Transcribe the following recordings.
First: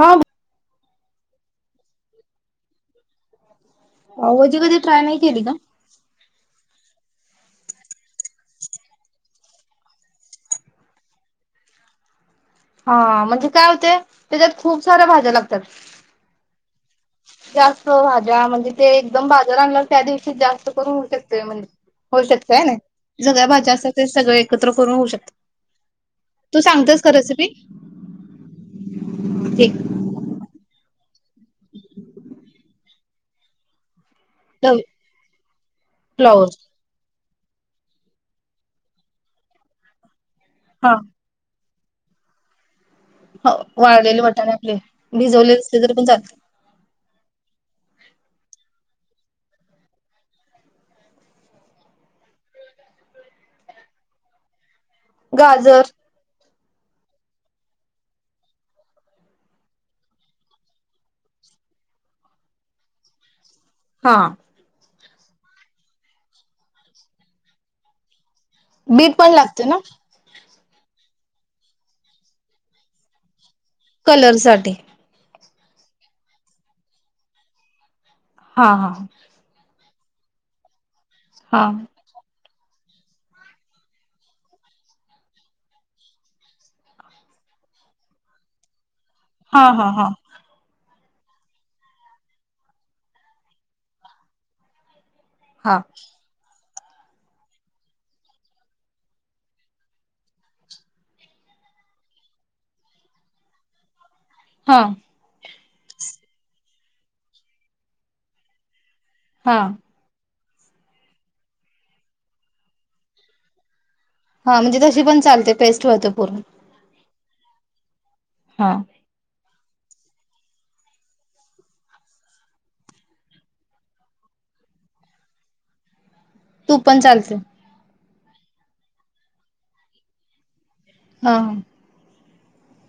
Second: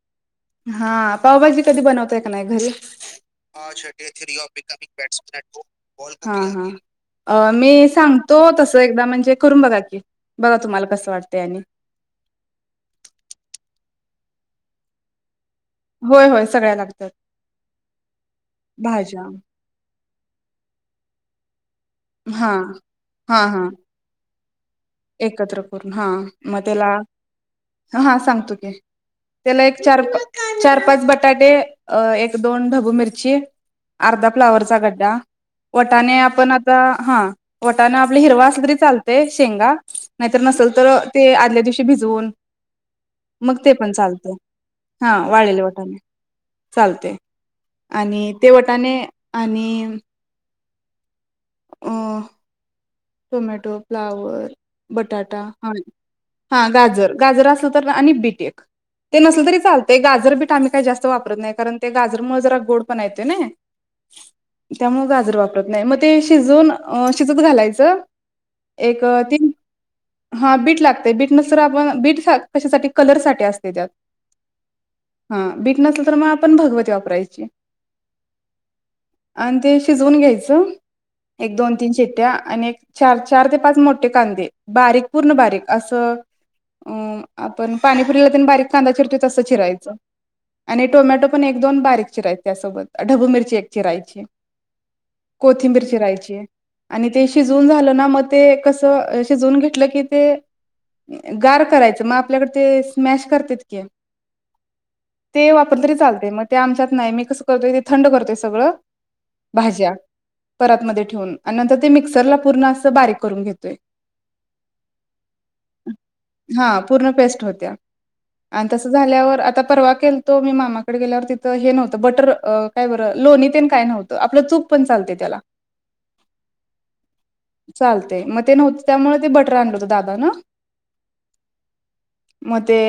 हां हा पावभाजी, कधी बनवताय का नाही घरी पावभाजी कधी ट्राय नाही केली का? [unintelligible] अं, मी सांगतो तसं एकदा म्हणजे, करून बघा की? बघा तुम्हाला कसं वाटतेय आणि हां, म्हणजे काय होते, त्याच्यात खूप साऱ्या भाज्या लागतात. होय, होय सगळ्या लागतात. जास्त भाज्या म्हणजे, ते भाज्या एकदम बाजार आणलासा त्या दिवशी जास्त करून ऊ शकतेय म्हणे होऊ हा शकतय, हा सगळ्या हा भाज्या असल्या तरी सगळे, एकत्र करून हा मग तू त्याला सांगतेस का रेसिपी हां सांगतो की त्याला ते एक चार चार पाच ब.. बटाटे, एक-दोन ढबू मिर चे अर्धा फ्लावरचा गड्डा वटाने फ्लॉवर आपण आता हां.. वटाणा आपलं हिरवा असलाय तरी चालतेय, शेंगा.. नाहीतर नसेल तर हा ते आदल्या दिवशी.. भिजवून हो मग ते पण वाळलेले चालतं वाटाणे आपले हा भिजवले वाळलेले असले तरी वटाणे पण चालते चालतेय आणि ते... त्याने आणि अ टोमॅटो फ्लावर बटाटा हा गाजर हा गाजर गाजर असलं तर आणि बीट एक ते नसलं तरी चालतं गाजर बीट आम्ही काही जास्त वापरत नाही कारण ते गाजर मु जरा गोड पण येत ना हा त्यामुळ नाही मग ते शजून शिज घालायच तर बीट पण लागत ना हा बीट लागतेय बीट नस तरर आपण बीट कशासाठी कलरसाठी असत कलरसाठी बीट नसल तर मग आपण भगवती वापरायची हा हा आणि ते शिजवून घ्यायचं एक हा दोन तीन शिट्ट्या आणि चार चार ते पाच मोठे कांदे बारीक पूर्ण बारीक असं अ आपण पाणीपुरीला बारीक कांदा चिरतोय तस हा चिरायच हा आणि टोमॅटो पण एक दोन बारीक चिरायचे त्यासोबत ढबू मिरची एक चिरायची हा कोथिंबिरची चिरायची आणि ते शिजून झालं ना मग ते कस शिजून घेतलं की ते गार करायच मग आपल्याकडे ते स्मॅश करतेतक हा ते वापर तरी चालते मग ते आमच्या नाही मी कसं करतोय ते थंड करतोय सगळं हा भाज्या परत मध्ये ठेऊून आणि नंतर ते मी मिक्सर पूर्ण अस बारीक करून घेतोय हा म्हणजे तशी पण चालते पेस्ट वते पूरण बेस्ट होत्या आणि तस झाल्यावर आता परवा केलतो मी मामाकडे गेल्यावर तिथं हे नव्हतं बटर काय बरं लोणी तेन काय नव्हतं आपलं तूप पण चालते त्याला तूप पण चालते. मग चालतंय ते नव्हत त्यामुळे ते बटर आणलं होत दादान. हा मग ते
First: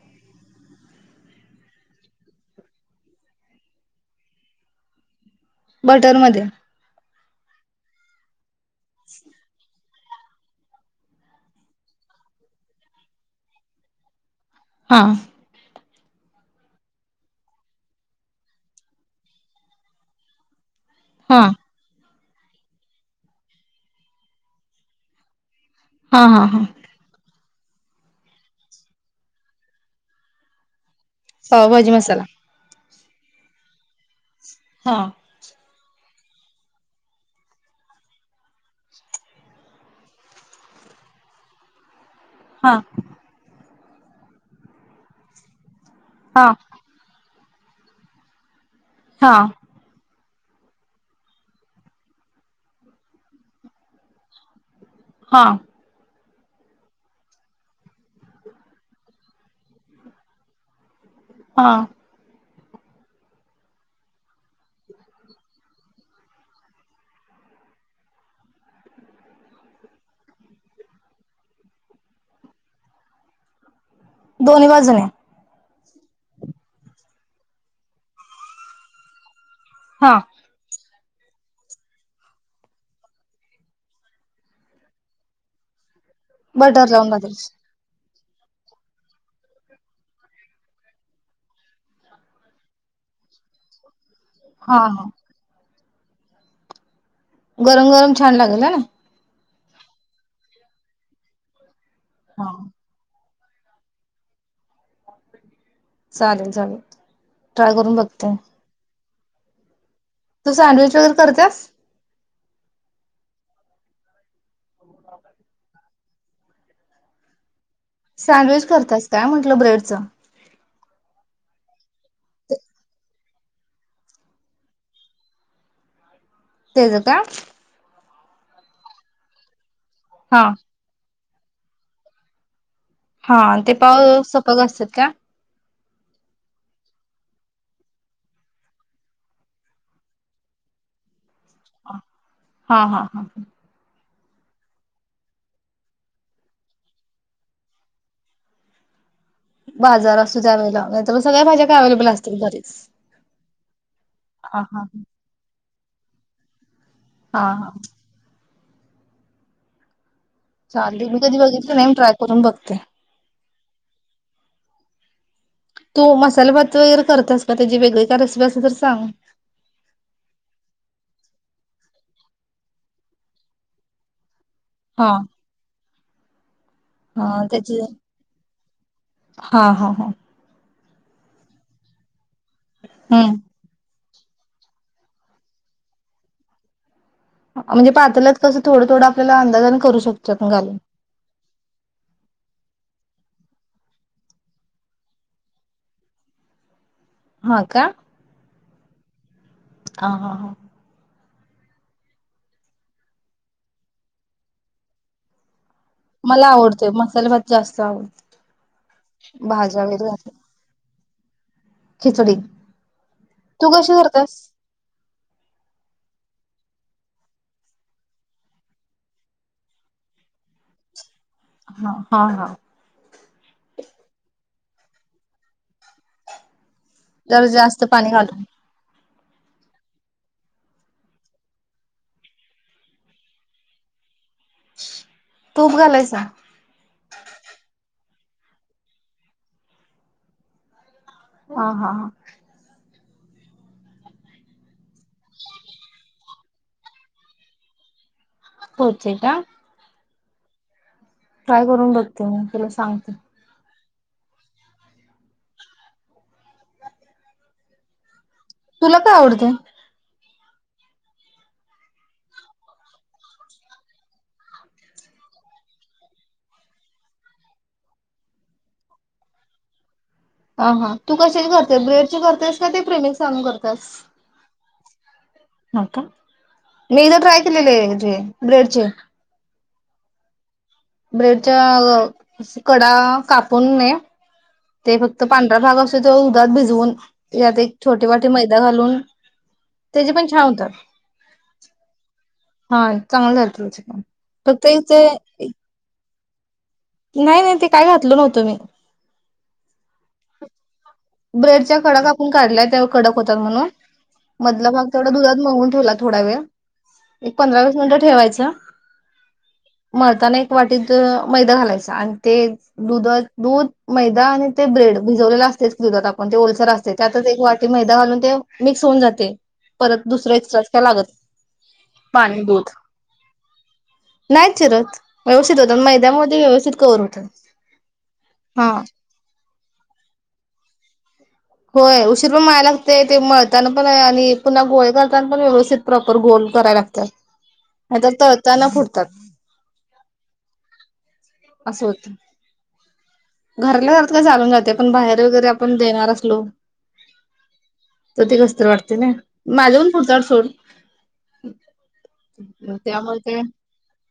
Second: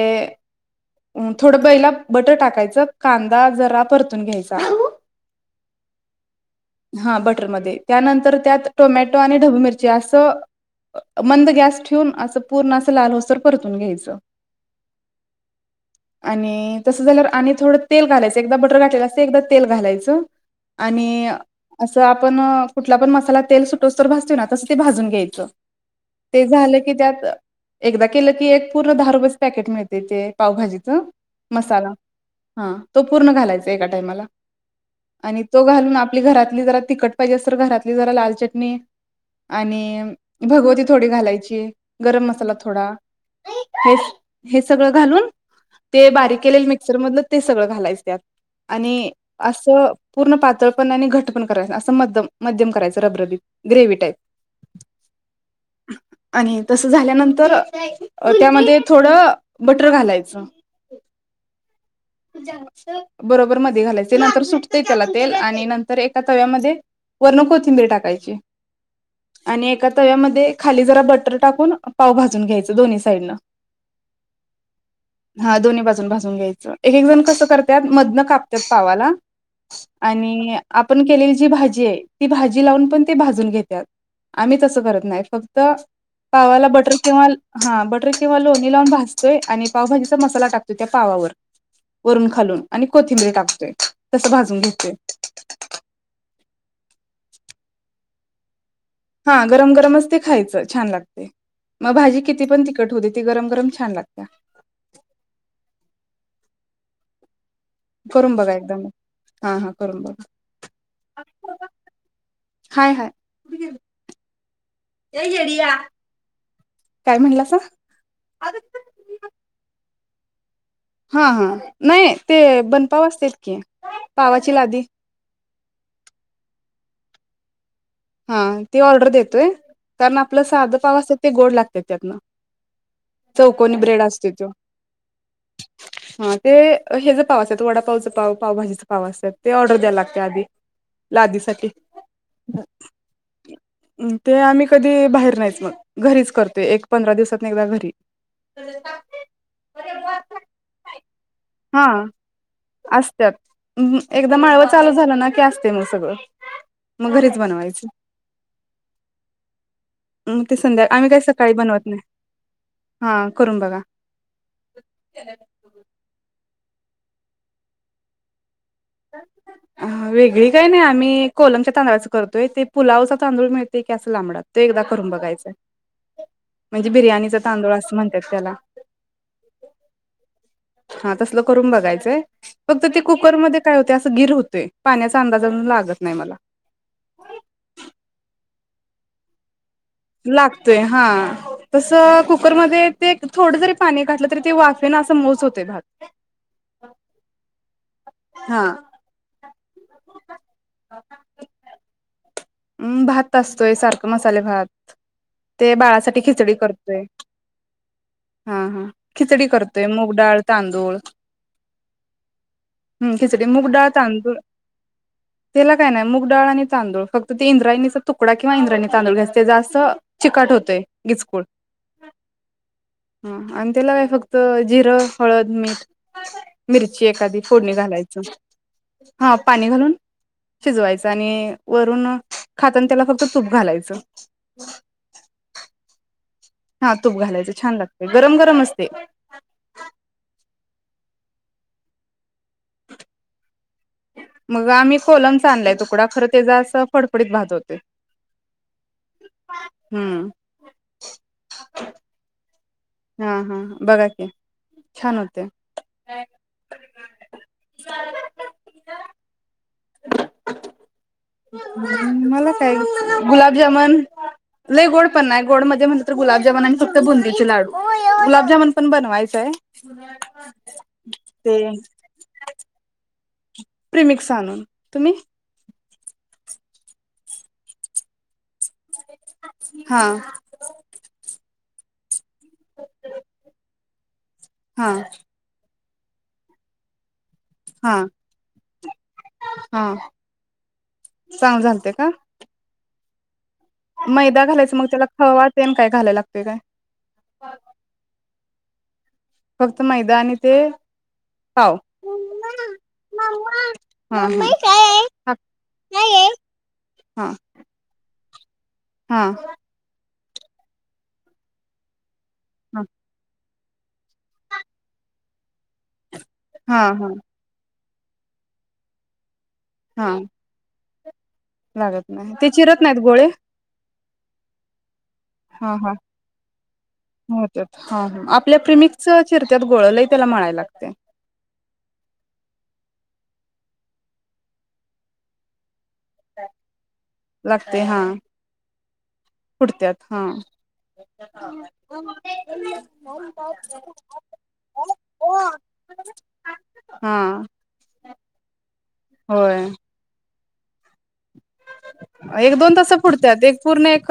थोडं पहिला बटर टाकायचं कांदा जरा परतून घ्यायचा बटर मध्ये हा बटरमध्ये त्यानंतर त्यात टोमॅटो आणि ढबू मिरची ते अस मंद गॅस ठेवून अस पूर्ण अस लाल होऊस्तर परतून घ्यायचं. हा आणि तसं झाल्यावर आणि थोडं तेल घालायचं. एकदा बटर घातलेलं असतय एकदा तेल घालायचं. आणि हा असं आपण कुठला पण मसाला तेल सुटूसतोवर भाजतोय ना ते तसं भाजून घ्यायचं. हा हा ते हा. झालं की त्यात एकदा केलं की एक पूर्ण दहा रुपयाचं पॅकेट मिळतंय ते पावभाजीचं मसाला हा तो पूर्ण घालायचा एका टाइमाला हा आणि तो घालून आपली घरातली जरा तिखट पाहिजे असेल तर घरातली जरा लाल चटणी आणि भगव ती थोडी घालायची. गरम मसाला हा थोडा हे हे सगळं घालून ते बारीक हा केलेल मिक्सर मधलं ते सगळं घालायच त्यात आणि हा असं पूर्ण पातळ पण आणि घट्ट पण करायच असं मध्यम करायचं रबरबीत ग्रेव्ही टाईप हा आणि तस झाल्यानंतर त्यामध्ये थोडं बटर घालायचं. अच्छा हा. बरोबर मध्ये घालायचे नंतर सुटतेय त्याला तेल आणि एका तव्यामध्ये वरण कोथिंबीर टाकायची आणि एका तव्यामध्ये खाली जरा बटर टाकून पाव भाजून घ्यायचं दोन्ही साईडनं. दोन्ही बाजूने? हा दोन्ही बाजून भाजून घ्यायचं एक एक जण कसं करत्यात मधण हा. आणि आप आपण केलेली जी भाजी आहे ती भाजी लावून पण ते भाजून घेतात. आम्ही तसं करत नाही फक्त पावाला बटर लावून किंवा भाजायची. हा बटर तेव्हा लोणी लावून भाजतोय आणि पावभाजीचा मसाला टाकतोय त्या पावावर वरून खालून आणि कोथिंबीर टाकतोय तस भाजून हा घेतोय हा. गरम गरम छान लागेल होय ना हा गरम गरमच ते खायचं छान लागते मग भाजी किती हा. पण तिखट होऊ दे गरम गरम छान लागतीया. चालेल चालेल. ट्राय करून बघते. बघा एकदा मग हा हा. करून बघा तू सँडविच वगैरे करतेस? हय हय ए येड्या. काय म्हणलासा? सँडविच करतास काय म्हटलं ब्रेडचं. हा हा नाही ते बनपाव असतेत की पावाची लादी. लेझ का? हा ती ऑर्डर देतोय. कारण आपलं हा. साधं पाव असत्यात ते गोड लागत्यात त्यातन. हा ते पाव सपक असतात का? हा ते हे ज पाव असत वडापावच पाव पावभजीच पाव असतात ते ऑर्डर द्याय लागते आधी लादी साठी हा हा. ह हा ह. ते आम्ही कधी बाहेर नाहीच मग घरीच करतोय एक पंधरा दिवसात एकदा घरी. बाजार असतो त्या वेळेला नाही तर सगळ्या भाज्या काय हा अवेलेबल असत्यातच घरी. असत्यात हा हा हा. ते मग सगळं मग घरीच हा बनवायच. मग ते संध्या चाल आम्ही मी काही कधी सकाळी बघित बनवत नाही ट्राय करून बघते हा करून बघा तू मसाला भात वगैरे करतेस का त्याची वेगळी काय रेसिपी असेल तर सांग. अ वेगळी काही नाही आम्ही कोलमच्या तांदळाच करतोय ते पुलावचा तांदूळ मिळतेय की असं लांबडा. ते एकदा हा. करून बघायचय म्हणजे हा बिर्याणीचा तांदूळ त्याची असं म्हणत्यात तेला. हा हा हा हा तसलं करून बघायचंय. फक्त हम्म. ते असं गिर होतय. पाण्याचा अंदाज अजून लागत नाही मला. अ म्हणजे पातेल्यात कस थोडं थोडं आपल्याला अंदाजान लागतोय हा तस कुकरमध्ये ते थोडं जरी पाणी घातलं तरी ते वाफेन असा मऊच होतोय भात. हा -का? हा. हा हा हा ऊं भात असतोय सारखं मसाले भात. ते बाळासाठी मला खिचडी आवडतोय करतोय. मसाले भात जास्त आवडतो हा हा खिचडी भाज्या करतोय वगैरे मुग घालून. डाळ, तांदूळ. खिचडी हूं -खिचडी. तू मुगडाळ, कशी तांदूळ करतेस? त्याला काय नाही- मूग डाळ आणि तांदूळ फक्त. ते इंद्रायणीचा तुकडा किंवा इंद्रायणी तांदूळ घ्यायचं ते जास्त चिकट होतेय. हा [unintelligible] हा हा. ह आणि त्याला हे फक्त जिरं, हळद, मीठ. मिरची एखादी जरा फोडणी जास्त पाणी घालायच. घालून हा -पाणी घालून. शिजवायच आणि वरून खातना त्याला फक्त तूप घालायचं. तूप घालायच? हा तूप घालायचं, छान लागत गरम गरम असते. ह हा हा. मग आम्ही कोलम चा आणलाय तुकडा खरं त्याचा अस फडफडीत भात होतेय. होते का? हो ्ट्राय करून बघते मी सांगते हा हा ह. बघा की छान होते. [inaudible] तुला काय आवडते मला काय गुलाबजामन लय गोड पण नाही. गोड मध्ये म्हटलं तर गुलाबजामन आणि फक्त बुंदीचे लाडू. गुलाबजामुन पण बनवायच हाय. हा हा तू कशाची करतेस? ब्रेड चे करतेस का ते प्रे सांगर. प्रिमिक्स आणून. तुमी? हो का. मी एकदा ट्राय केलेले म्हणजे ब्रेड चे. हा. ब्रेड च्या अ कडा कापून ने हा ते फक्त पांढरा भाग अस [unintelligible] भिजवून. यात एक हा छोटे वाटे मैदा घालून हा त्याचे पण छान होतात चांगलं झालते का हा. चांगलं. त्याचे पण मैदा फक्त घालायचं मग त्याला इथे खवा तेन काय घालायला लागत. काय? नाही नाही ते काय घातल नव्हतं मी. फक्त मैदानी ते ब्रेड पाव कडक आपण काढल्या त्या कडक होतात म्हणून हा मधलं मग तेवढा हा दुधात मिळवून ठेवला थोडा वेळ हा एक पंधरा वीस मिनिटं ठेवायच. जा. हा. मळताना एक वाटीत मैदा घालायचा आणि मग ते दुध दूध मैदा आणि ते ब्रेड भिजवलेला असतेच. दुधात. म्हणजे ओलर हा असते हा त्यातच एक वाटी मैदा घालून ते मिक्स होऊन जाते. परत हा दुसरेच त्या लागत. लागत नाही पाणी ते दूध चिरत नाहीत गोळे नाही चिरत. व्यवस्थित हा होतात हा मैद्यामध्ये व्यवस्थित कवर होतात होत्यात हा ह आपल्या हा प्रेमिकच चिरत्यात गोळ लय त्याला मळायला लागतय. होय उशीर पण माय लागते ते मळताना पण आणि पुन्हा गोळे करताना पण व्यवस्थित प्रॉपर गोल करायला लागतात लागते हा नाहीतर तळताना फुटतात पुढत्यात हा असं होतं घरातल्या घरात काय चालून जाते पण बाहेर वगैरे आपण देणार असलो हा तर ते कसतरी वाटतय ना होय माझ्या पण फुटत्यात. सून एक दोन तस काय पुडत एक पूर्ण एक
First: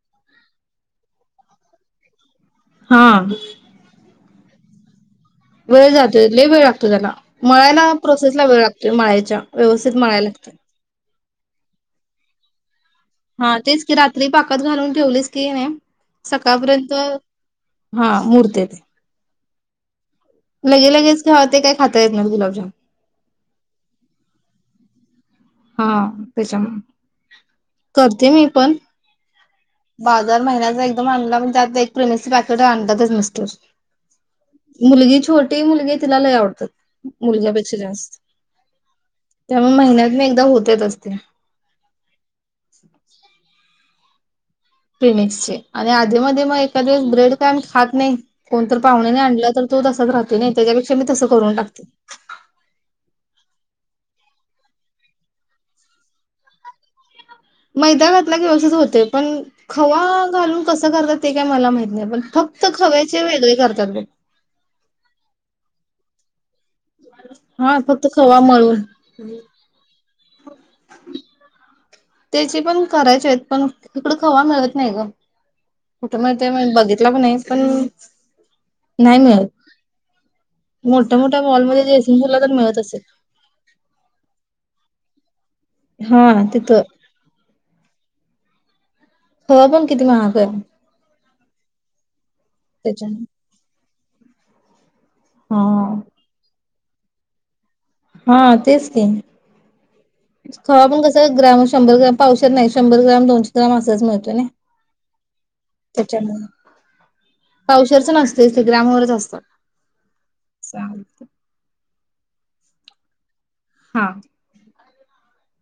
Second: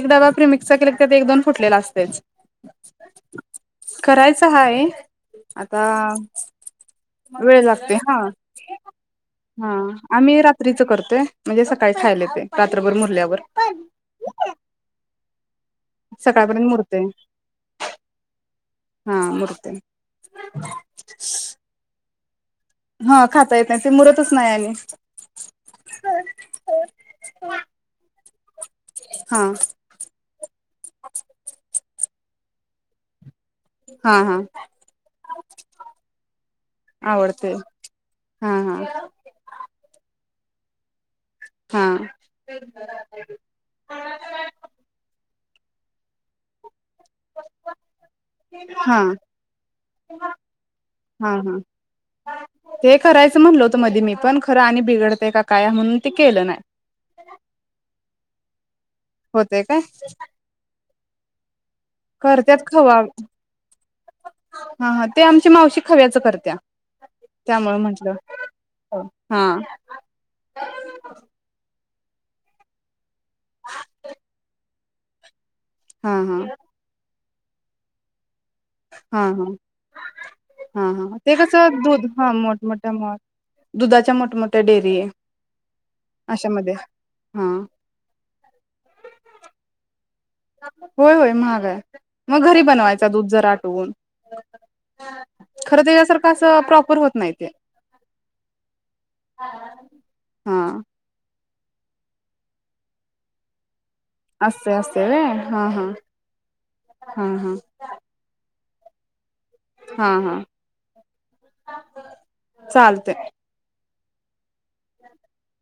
एकदा बापरी मिक्स केले एक दोन फुटलेला असतेच. हा. करायचं हाय. आता वेळ जातो लय वेळ लागतो त्याला वेळ मळाला लागते हा प्रोसेस ला वेळ लागतोय माळच्या हा व्यवस्थित मळाला आम्ही लागत. रात्रीच करतोय म्हणजे सकाळी खायला ते हा तेच की रात्री पाकात घालून ठेवलीस की नाही. सकाळपर्यंत हा मूर्त [unintelligible] हा मुरते लगे लगेच घेवाते काय खातय मग जुलाबजाम हा खाता येत नाही ते मुरतच नाही आणि हा त्याच्या करते मी पण हा बाजार महिन्याचा एकदम आणला म्हणजे त्यात प्रिमनस पाॅकेट अंत्यात मिस्टर हा हा मुलगी छोटी मुलगी तिला ल आवडतात आवडते मुलग्यापेक्षा जास्त हा हा त्यामुळे महिन्या होतच असते हा क्लिनिकस चे आणि आधी मध्ये मग त्यातस ब्रेड काय खात नाही कोणत हा पाहुणे नाही आणला तर तो तसच राहते नाही त्याच्यापेक्षा मी तसं हा करून हा टाकते. ते करायचं म्हणल होतं मध्ये मी पण खरं आणि बिघडते का काय म्हणून ते केलं नाही मैदा घातला की असस होत ते पण होतय काय खवा घालून कस करतात ते काय मला माहित नाही पण करत्यात फक्त खवा खव्याचे वेगळे करतात. त करत्या हा त्यामुळे फक्त म्हंटलं खवा मळुन हा हा त्याची पण करायचे आहेत. पण इकडं खवा मिळत नाही ग हा कुठे मिळतय [inaudible] बघितला पण नाही स पण नाही हा हा मिळत. हा मोठ्या हा ते मोठ्या कस मॉलमध्ये दूध जयसिंग हा पूरला तर मिळत मोठमोठ्या असेल. माल दुधाधाच्या मोठमोठ्या डेअरी हा अशामध्ये तिथं हा ह पण किती महाग आहे होय होय महाग आहे मग घरी बनवायच त्याच्याने. दूध जर आटवून खर हा. त्याच्यासारखं अस प्रॉपर होत माहिती ए हा तेच ते हा खवा पण कस ग्राम शंभर ग्रॉमपावशेर नाही शंभर ग्रॉम दोशे ग्राम अस असअस हय हा हा त्याच्यामुळे हा हा पावशेरच नसतयच ते ग्रामवरच असतं हा हा चालत चालतय हा [unintelligible]